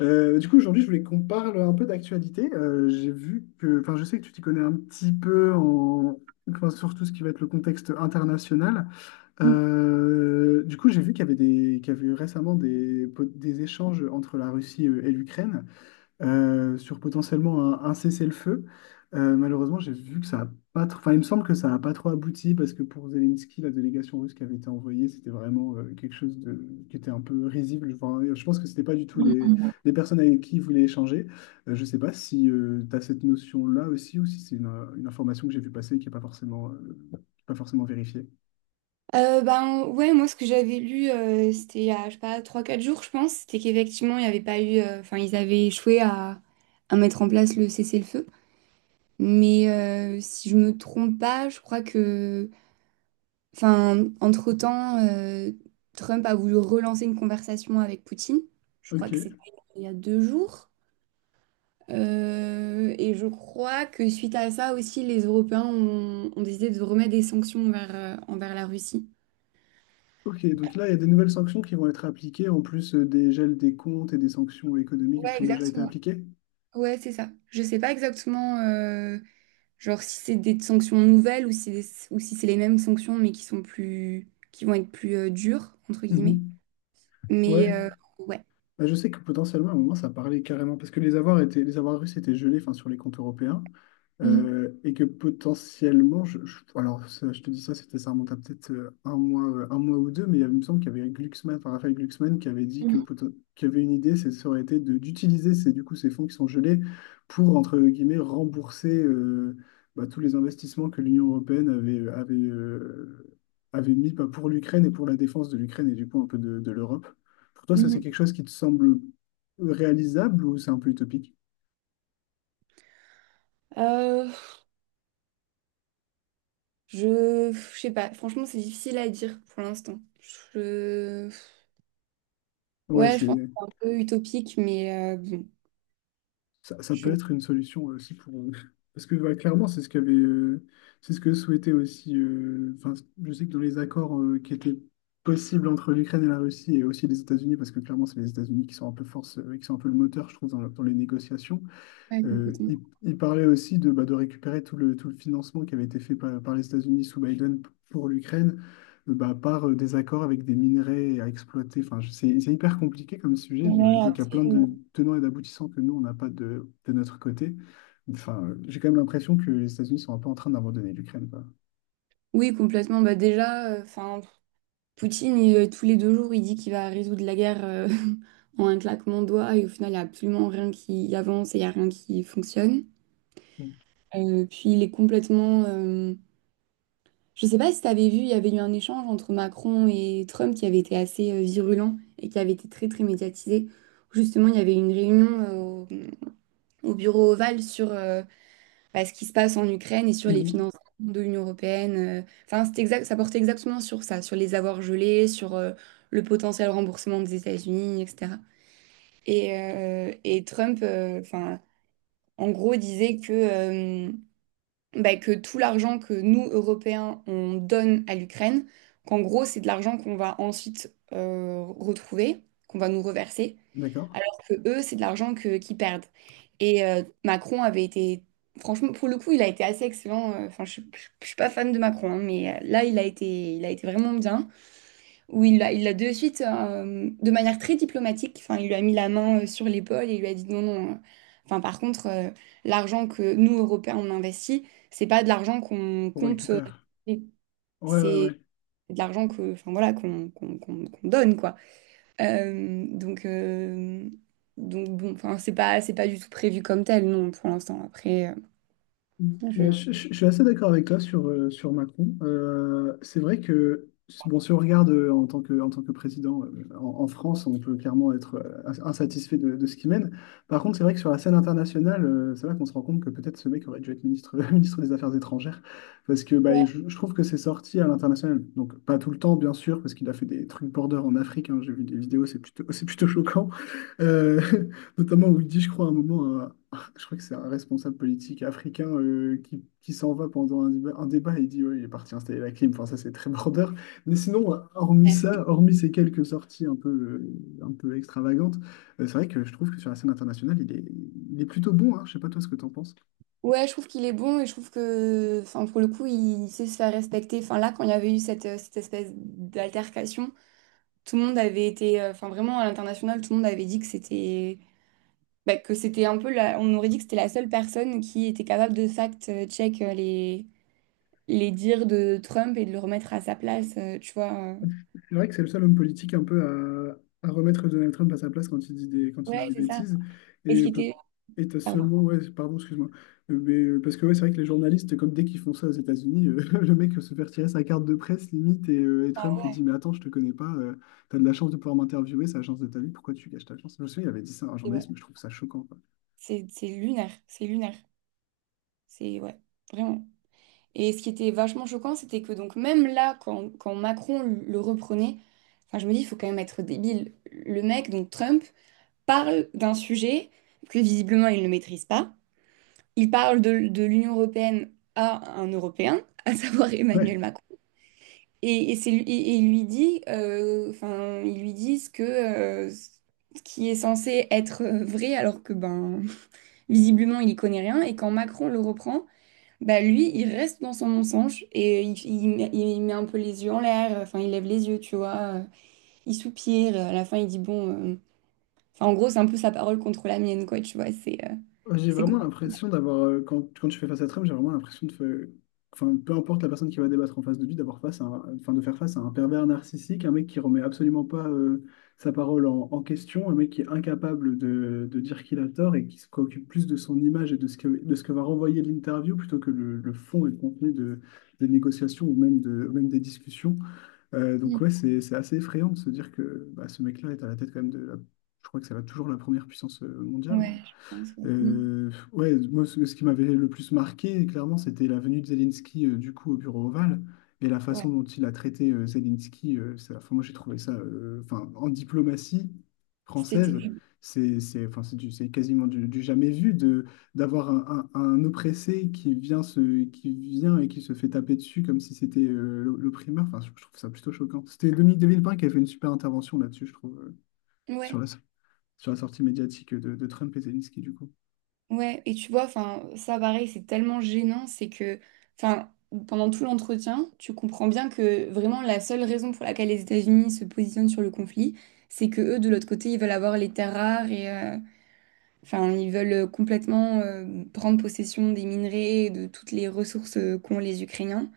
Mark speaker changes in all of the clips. Speaker 1: Aujourd'hui, je voulais qu'on parle un peu d'actualité. J'ai vu que, enfin, je sais que tu t'y connais un petit peu enfin, sur tout ce qui va être le contexte international. J'ai vu qu'il y avait qu'il y avait eu récemment des échanges entre la Russie et l'Ukraine sur potentiellement un cessez-le-feu. Malheureusement, j'ai vu que ça a pas trop... Enfin, il me semble que ça n'a pas trop abouti parce que pour Zelensky, la délégation russe qui avait été envoyée, c'était vraiment quelque chose de... qui était un peu risible. Enfin, je pense que c'était pas du tout les personnes avec qui il voulait échanger. Je sais pas si tu as cette notion-là aussi ou si c'est une information que j'ai vu passer et qui n'est pas forcément, pas forcément vérifiée.
Speaker 2: Ben ouais, moi ce que j'avais lu, c'était il y a, je sais pas, trois quatre jours, je pense, c'était qu'effectivement, il n'y avait pas eu, enfin, ils avaient échoué à, mettre en place le cessez-le-feu. Mais si je me trompe pas, je crois que, enfin, entre-temps, Trump a voulu relancer une conversation avec Poutine. Je crois que c'était
Speaker 1: Ok,
Speaker 2: il y a 2 jours. Et je crois que suite à ça aussi, les Européens ont décidé de remettre des sanctions envers la Russie.
Speaker 1: ok. Donc là, il y a des nouvelles sanctions qui vont être appliquées en plus des gels des comptes et des sanctions économiques
Speaker 2: Ouais,
Speaker 1: qui ont déjà été
Speaker 2: exactement.
Speaker 1: appliquées.
Speaker 2: Ouais, c'est ça. Je sais pas exactement, genre si c'est des sanctions nouvelles ou si, ou si c'est les mêmes sanctions mais qui vont être plus dures entre guillemets.
Speaker 1: Mhm. Ouais.
Speaker 2: Mais ouais.
Speaker 1: Bah, je sais que potentiellement à un moment ça parlait carrément parce que les avoirs étaient, les avoirs russes étaient gelés enfin, sur les comptes européens
Speaker 2: Mhm.
Speaker 1: et que potentiellement, alors ça, je te dis ça, c'était ça remonte à peut-être un mois ou deux, mais il me semble qu'il y avait Glucksmann, enfin Raphaël Glucksmann qui avait dit que
Speaker 2: Mhm.
Speaker 1: qu'il y avait une idée, ça aurait été d'utiliser du coup, ces fonds qui sont gelés pour entre guillemets rembourser bah, tous les investissements que l'Union européenne avait mis bah, pour l'Ukraine et pour la défense de l'Ukraine et du coup un peu de l'Europe. Pour toi, ça, c'est
Speaker 2: Mhm.
Speaker 1: quelque chose qui te semble réalisable ou c'est un peu utopique?
Speaker 2: Euh, je sais pas. Franchement, c'est difficile à dire pour l'instant. Je,
Speaker 1: Ouais,
Speaker 2: ouais, je
Speaker 1: c'est
Speaker 2: pense que c'est un peu utopique, mais bon,
Speaker 1: ça, ça peut
Speaker 2: je.
Speaker 1: être une solution aussi pour parce que bah, clairement, c'est ce qu'avait c'est ce que souhaitait aussi enfin, je sais que dans les accords qui étaient possibles entre l'Ukraine et la Russie et aussi les États-Unis parce que clairement, c'est les États-Unis qui sont un peu force qui sont un peu le moteur, je trouve dans les négociations.
Speaker 2: Ouais, complètement.
Speaker 1: Il parlait aussi de, bah, de récupérer tout le financement qui avait été fait par les États-Unis sous Biden pour l'Ukraine, bah, par des accords avec des minerais à exploiter. C'est hyper compliqué comme sujet.
Speaker 2: Ouais,
Speaker 1: J'imagine qu'il y a
Speaker 2: après,
Speaker 1: plein
Speaker 2: euh,
Speaker 1: de tenants et d'aboutissants que nous, on n'a pas de notre côté. Enfin, j'ai quand même l'impression que les États-Unis sont un peu en train d'abandonner l'Ukraine, quoi.
Speaker 2: Oui, complètement. Bah déjà, enfin. Poutine, il, tous les 2 jours, il dit qu'il va résoudre la guerre en un claquement de doigts et au final, il n'y a absolument rien qui avance et il n'y a rien qui fonctionne.
Speaker 1: Mm.
Speaker 2: Puis il est complètement. Je ne sais pas si tu avais vu, il y avait eu un échange entre Macron et Trump qui avait été assez virulent et qui avait été très très médiatisé. Justement, il y avait une réunion au bureau Oval sur, bah, ce qui se passe en Ukraine et sur les
Speaker 1: Mhm.
Speaker 2: financements de l'Union européenne. Enfin, c'est exact, ça portait exactement sur ça, sur les avoirs gelés, sur le potentiel remboursement des États-Unis, etc. Et Trump, enfin, en gros, disait que, bah, que tout l'argent que nous, Européens, on donne à l'Ukraine, qu'en gros, c'est de l'argent qu'on va ensuite retrouver, qu'on va nous reverser
Speaker 1: D'accord?
Speaker 2: alors que eux, c'est de l'argent qu'ils perdent. Et Macron avait été, franchement, pour le coup, il a été assez excellent. Enfin, je suis pas fan de Macron, hein, mais là, il a été vraiment bien. Où il a de suite, de manière très diplomatique, enfin, il lui a mis la main sur l'épaule et il lui a dit non, non. Enfin, par contre, l'argent que nous, Européens, on investit, c'est pas de l'argent qu'on
Speaker 1: On
Speaker 2: compte,
Speaker 1: récupère. Ouais, ouais,
Speaker 2: c'est
Speaker 1: ouais.
Speaker 2: de l'argent que, enfin voilà, qu'on donne, quoi. Euh, donc, euh, donc bon, enfin, c'est pas du tout prévu comme tel, non, pour l'instant. Après,
Speaker 1: Mm.
Speaker 2: je...
Speaker 1: Ouais, je suis assez d'accord avec toi sur, sur Macron. C'est vrai que, bon, si on regarde en tant que président en France, on peut clairement être insatisfait de ce qu'il mène. Par contre, c'est vrai que sur la scène internationale, c'est là qu'on se rend compte que peut-être ce mec aurait dû être ministre, ministre des Affaires étrangères. Parce que bah,
Speaker 2: Ouais,
Speaker 1: je trouve que c'est sorti à l'international. Donc, pas tout le temps, bien sûr, parce qu'il a fait des trucs border en Afrique, hein. J'ai vu des vidéos, c'est plutôt, c'est plutôt choquant. Euh, Notamment où il dit, je crois, à un moment, je crois que c'est un responsable politique africain qui s'en va pendant un débat et il dit, ouais, il est parti installer la clim. Enfin, ça, c'est très border. Mais sinon, hormis
Speaker 2: bref.
Speaker 1: ça, hormis ces quelques sorties un peu extravagantes, c'est vrai que je trouve que sur la scène internationale, il est plutôt bon, hein. Je sais pas toi ce que t'en penses.
Speaker 2: Ouais, je trouve qu'il est bon et je trouve que, enfin, pour le coup, il sait se faire respecter. Enfin, là, quand il y avait eu cette espèce d'altercation, tout le monde avait été, enfin, vraiment à l'international, tout le monde avait dit que c'était, bah, que c'était un peu on aurait dit que c'était la seule personne qui était capable de fact-check les dires de Trump et de le remettre à sa place, tu vois.
Speaker 1: C'est vrai que c'est le seul homme politique un peu à remettre Donald Trump à sa place quand il dit quand il
Speaker 2: Ouais,
Speaker 1: dit des
Speaker 2: c'est ça.
Speaker 1: bêtises.
Speaker 2: Et ce
Speaker 1: Et,
Speaker 2: qui
Speaker 1: peut-
Speaker 2: était.
Speaker 1: et t'as
Speaker 2: Pardon.
Speaker 1: seulement, ouais, pardon, excuse-moi. Mais parce que ouais, c'est vrai que les journalistes, comme dès qu'ils font ça aux États-Unis, le mec se fait retirer sa carte de presse limite et et
Speaker 2: Ah
Speaker 1: Trump lui
Speaker 2: ouais.
Speaker 1: dit, mais attends, je te connais pas, t'as de la chance de pouvoir m'interviewer, c'est la chance de ta vie, pourquoi tu gâches ta chance? Je me souviens, il avait dit ça à un
Speaker 2: Et ouais.
Speaker 1: journaliste, mais je trouve ça choquant, quoi.
Speaker 2: C'est lunaire, c'est lunaire. C'est ouais, vraiment. Et ce qui était vachement choquant, c'était que donc même là, quand Macron le reprenait, enfin je me dis, il faut quand même être débile. Le mec, donc Trump, parle d'un sujet que visiblement il ne maîtrise pas. Il parle de l'Union européenne à un Européen, à savoir Emmanuel
Speaker 1: Ouais.
Speaker 2: Macron. Et il lui dit, enfin, ils lui disent que ce qui est censé être vrai, alors que ben. Visiblement, il y connaît rien. Et quand Macron le reprend, bah lui, il reste dans son mensonge et il met un peu les yeux en l'air. Enfin, il lève les yeux, tu vois. Il soupire. À la fin, il dit bon. Enfin, en gros, c'est un peu sa parole contre la mienne, quoi. Tu vois, c'est euh,
Speaker 1: Ouais, j'ai
Speaker 2: c'est
Speaker 1: vraiment
Speaker 2: compliqué.
Speaker 1: l'impression d'avoir, quand tu fais face à Trump, j'ai vraiment l'impression de enfin, peu importe la personne qui va débattre en face de lui, d'avoir face à enfin, de faire face à un pervers narcissique, un mec qui remet absolument pas sa parole en question, un mec qui est incapable de dire qu'il a tort et qui se préoccupe plus de son image et de ce que va renvoyer l'interview plutôt que le fond et le contenu des négociations ou même, même des discussions. Donc ouais, c'est assez effrayant de se dire que bah, ce mec-là est à la tête quand même de la, je crois que ça va toujours la première puissance mondiale.
Speaker 2: Ouais, je pense. Ouais. Mm.
Speaker 1: Ouais, moi, ce qui m'avait le plus marqué, clairement, c'était la venue de Zelensky, du coup, au bureau ovale et la
Speaker 2: Ouais.
Speaker 1: façon dont il a traité Zelensky. Enfin, moi, j'ai trouvé ça, enfin, en diplomatie
Speaker 2: C'était
Speaker 1: française,
Speaker 2: terrible.
Speaker 1: enfin, c'est c'est quasiment du jamais vu de, d'avoir un oppressé qui vient, qui vient et qui se fait taper dessus comme si c'était l'opprimeur. Enfin, je trouve ça plutôt choquant. C'était Dominique de Villepin qui a fait une super intervention là-dessus, je trouve, sur
Speaker 2: Ouais.
Speaker 1: la, sur la sortie médiatique de Trump et Zelensky, du coup.
Speaker 2: Ouais, et tu vois, enfin, ça pareil, c'est tellement gênant, c'est que, enfin, pendant tout l'entretien, tu comprends bien que vraiment la seule raison pour laquelle les États-Unis se positionnent sur le conflit, c'est que eux, de l'autre côté, ils veulent avoir les terres rares et, enfin, ils veulent complètement prendre possession des minerais, et de toutes les ressources qu'ont les Ukrainiens.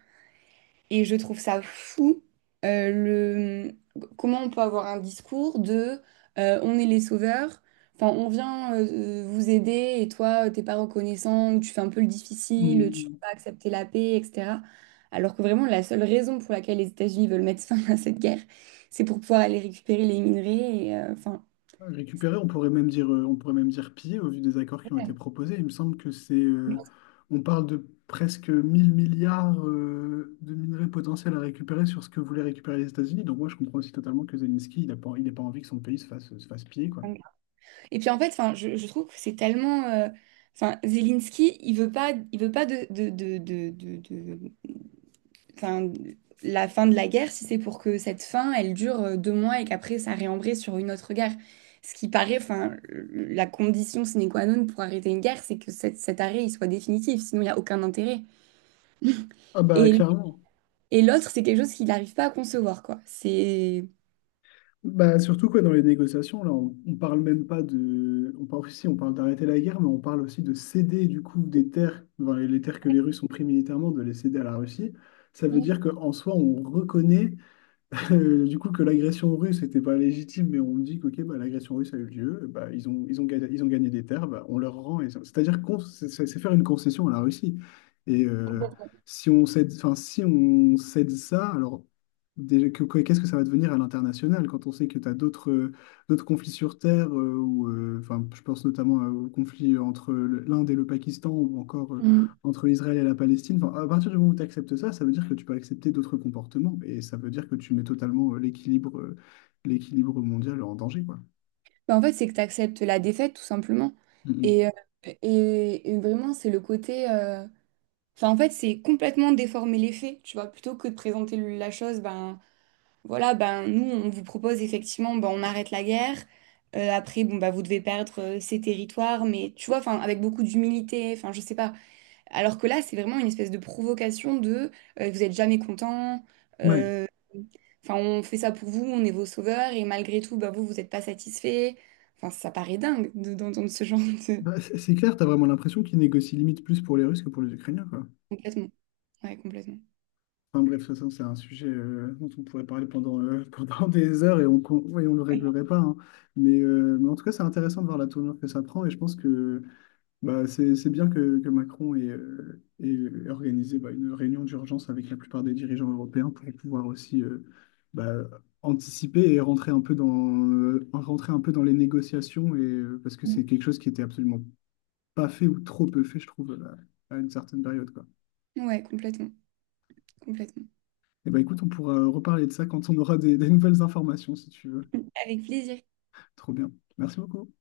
Speaker 2: Et je trouve ça fou, euh, le... comment on peut avoir un discours de on est les sauveurs, enfin on vient vous aider et toi t'es pas reconnaissant, ou tu fais un peu le difficile, tu veux
Speaker 1: Hmm.
Speaker 2: pas accepter la paix, etc. Alors que vraiment la seule raison pour laquelle les États-Unis veulent mettre fin à cette guerre, c'est pour pouvoir aller récupérer les minerais et enfin.
Speaker 1: Récupérer, on pourrait même dire, on pourrait même dire piller au vu des accords qui ont été
Speaker 2: Ouais.
Speaker 1: proposés. Il me semble que on parle de presque 1000 milliards de minerais potentiels à récupérer sur ce que voulaient récupérer les États-Unis. Donc moi, je comprends aussi totalement que Zelensky, il n'a pas envie que son pays se fasse piller, quoi.
Speaker 2: Et puis en fait, enfin, je trouve que c'est tellement, enfin, Zelensky, il veut pas enfin, la fin de la guerre si c'est pour que cette fin, elle dure 2 mois et qu'après ça réembraye sur une autre guerre. Ce qui paraît, enfin, la condition sine qua non pour arrêter une guerre, c'est que cet arrêt il soit définitif, sinon il n'y a aucun intérêt.
Speaker 1: Ah bah
Speaker 2: Et,
Speaker 1: clairement.
Speaker 2: et l'autre, c'est quelque chose qu'il n'arrive pas à concevoir, quoi. C'est.
Speaker 1: Bah, surtout quoi, dans les négociations, là, on parle même pas de. On parle aussi, on parle d'arrêter la guerre, mais on parle aussi de céder du coup des terres, enfin, les terres que les Russes ont pris militairement, de les céder à la Russie. Ça veut dire qu'en soi, on reconnaît que l'agression russe n'était pas légitime, mais on me dit que ok, bah, l'agression russe a eu lieu, bah, ils ont gagné des terres, bah, on leur rend, c'est-à-dire qu'on, c'est faire une concession à la Russie. Et si on cède, enfin, si on cède ça, alors déjà, qu'est-ce que ça va devenir à l'international quand on sait que tu as d'autres d'autres conflits sur terre, enfin, je pense notamment au conflit entre l'Inde et le Pakistan, ou encore
Speaker 2: Mm.
Speaker 1: entre l'Israël et la Palestine, enfin, à partir du moment où tu acceptes ça, ça veut dire que tu peux accepter d'autres comportements et ça veut dire que tu mets totalement l'équilibre mondial en danger, quoi.
Speaker 2: Ben, en fait, c'est que tu acceptes la défaite, tout simplement. Et, euh,
Speaker 1: Mhm.
Speaker 2: et vraiment, c'est le côté. Enfin, en fait, c'est complètement déformer les faits, tu vois, plutôt que de présenter la chose, ben voilà, ben, nous, on vous propose effectivement, ben, on arrête la guerre. Après, bon, bah, vous devez perdre ces territoires, mais tu vois, enfin, avec beaucoup d'humilité, enfin, je sais pas. Alors que là, c'est vraiment une espèce de provocation de vous êtes jamais content,
Speaker 1: Ouais,
Speaker 2: euh, enfin, on fait ça pour vous, on est vos sauveurs, et malgré tout, bah, vous, vous n'êtes pas satisfait. Enfin, ça paraît dingue d'entendre ce genre de.
Speaker 1: bah, c'est clair, tu as vraiment l'impression qu'ils négocient limite plus pour les Russes que pour les Ukrainiens, quoi.
Speaker 2: Complètement, ouais, complètement.
Speaker 1: Enfin bref, de toute façon, c'est un sujet dont on pourrait parler pendant, pendant des heures et on ne le réglerait pas, hein. Mais en tout cas, c'est intéressant de voir la tournure que ça prend et je pense que bah, c'est bien que Macron ait, ait organisé bah, une réunion d'urgence avec la plupart des dirigeants européens pour pouvoir aussi bah, anticiper et rentrer un peu rentrer un peu dans les négociations, parce que c'est quelque chose qui était absolument pas fait ou trop peu fait, je trouve, à une certaine période, quoi.
Speaker 2: Ouais, complètement, complètement.
Speaker 1: Et bah, écoute, on pourra reparler de ça quand on aura des nouvelles informations, si tu veux.
Speaker 2: Avec plaisir.
Speaker 1: Trop bien. Merci beaucoup.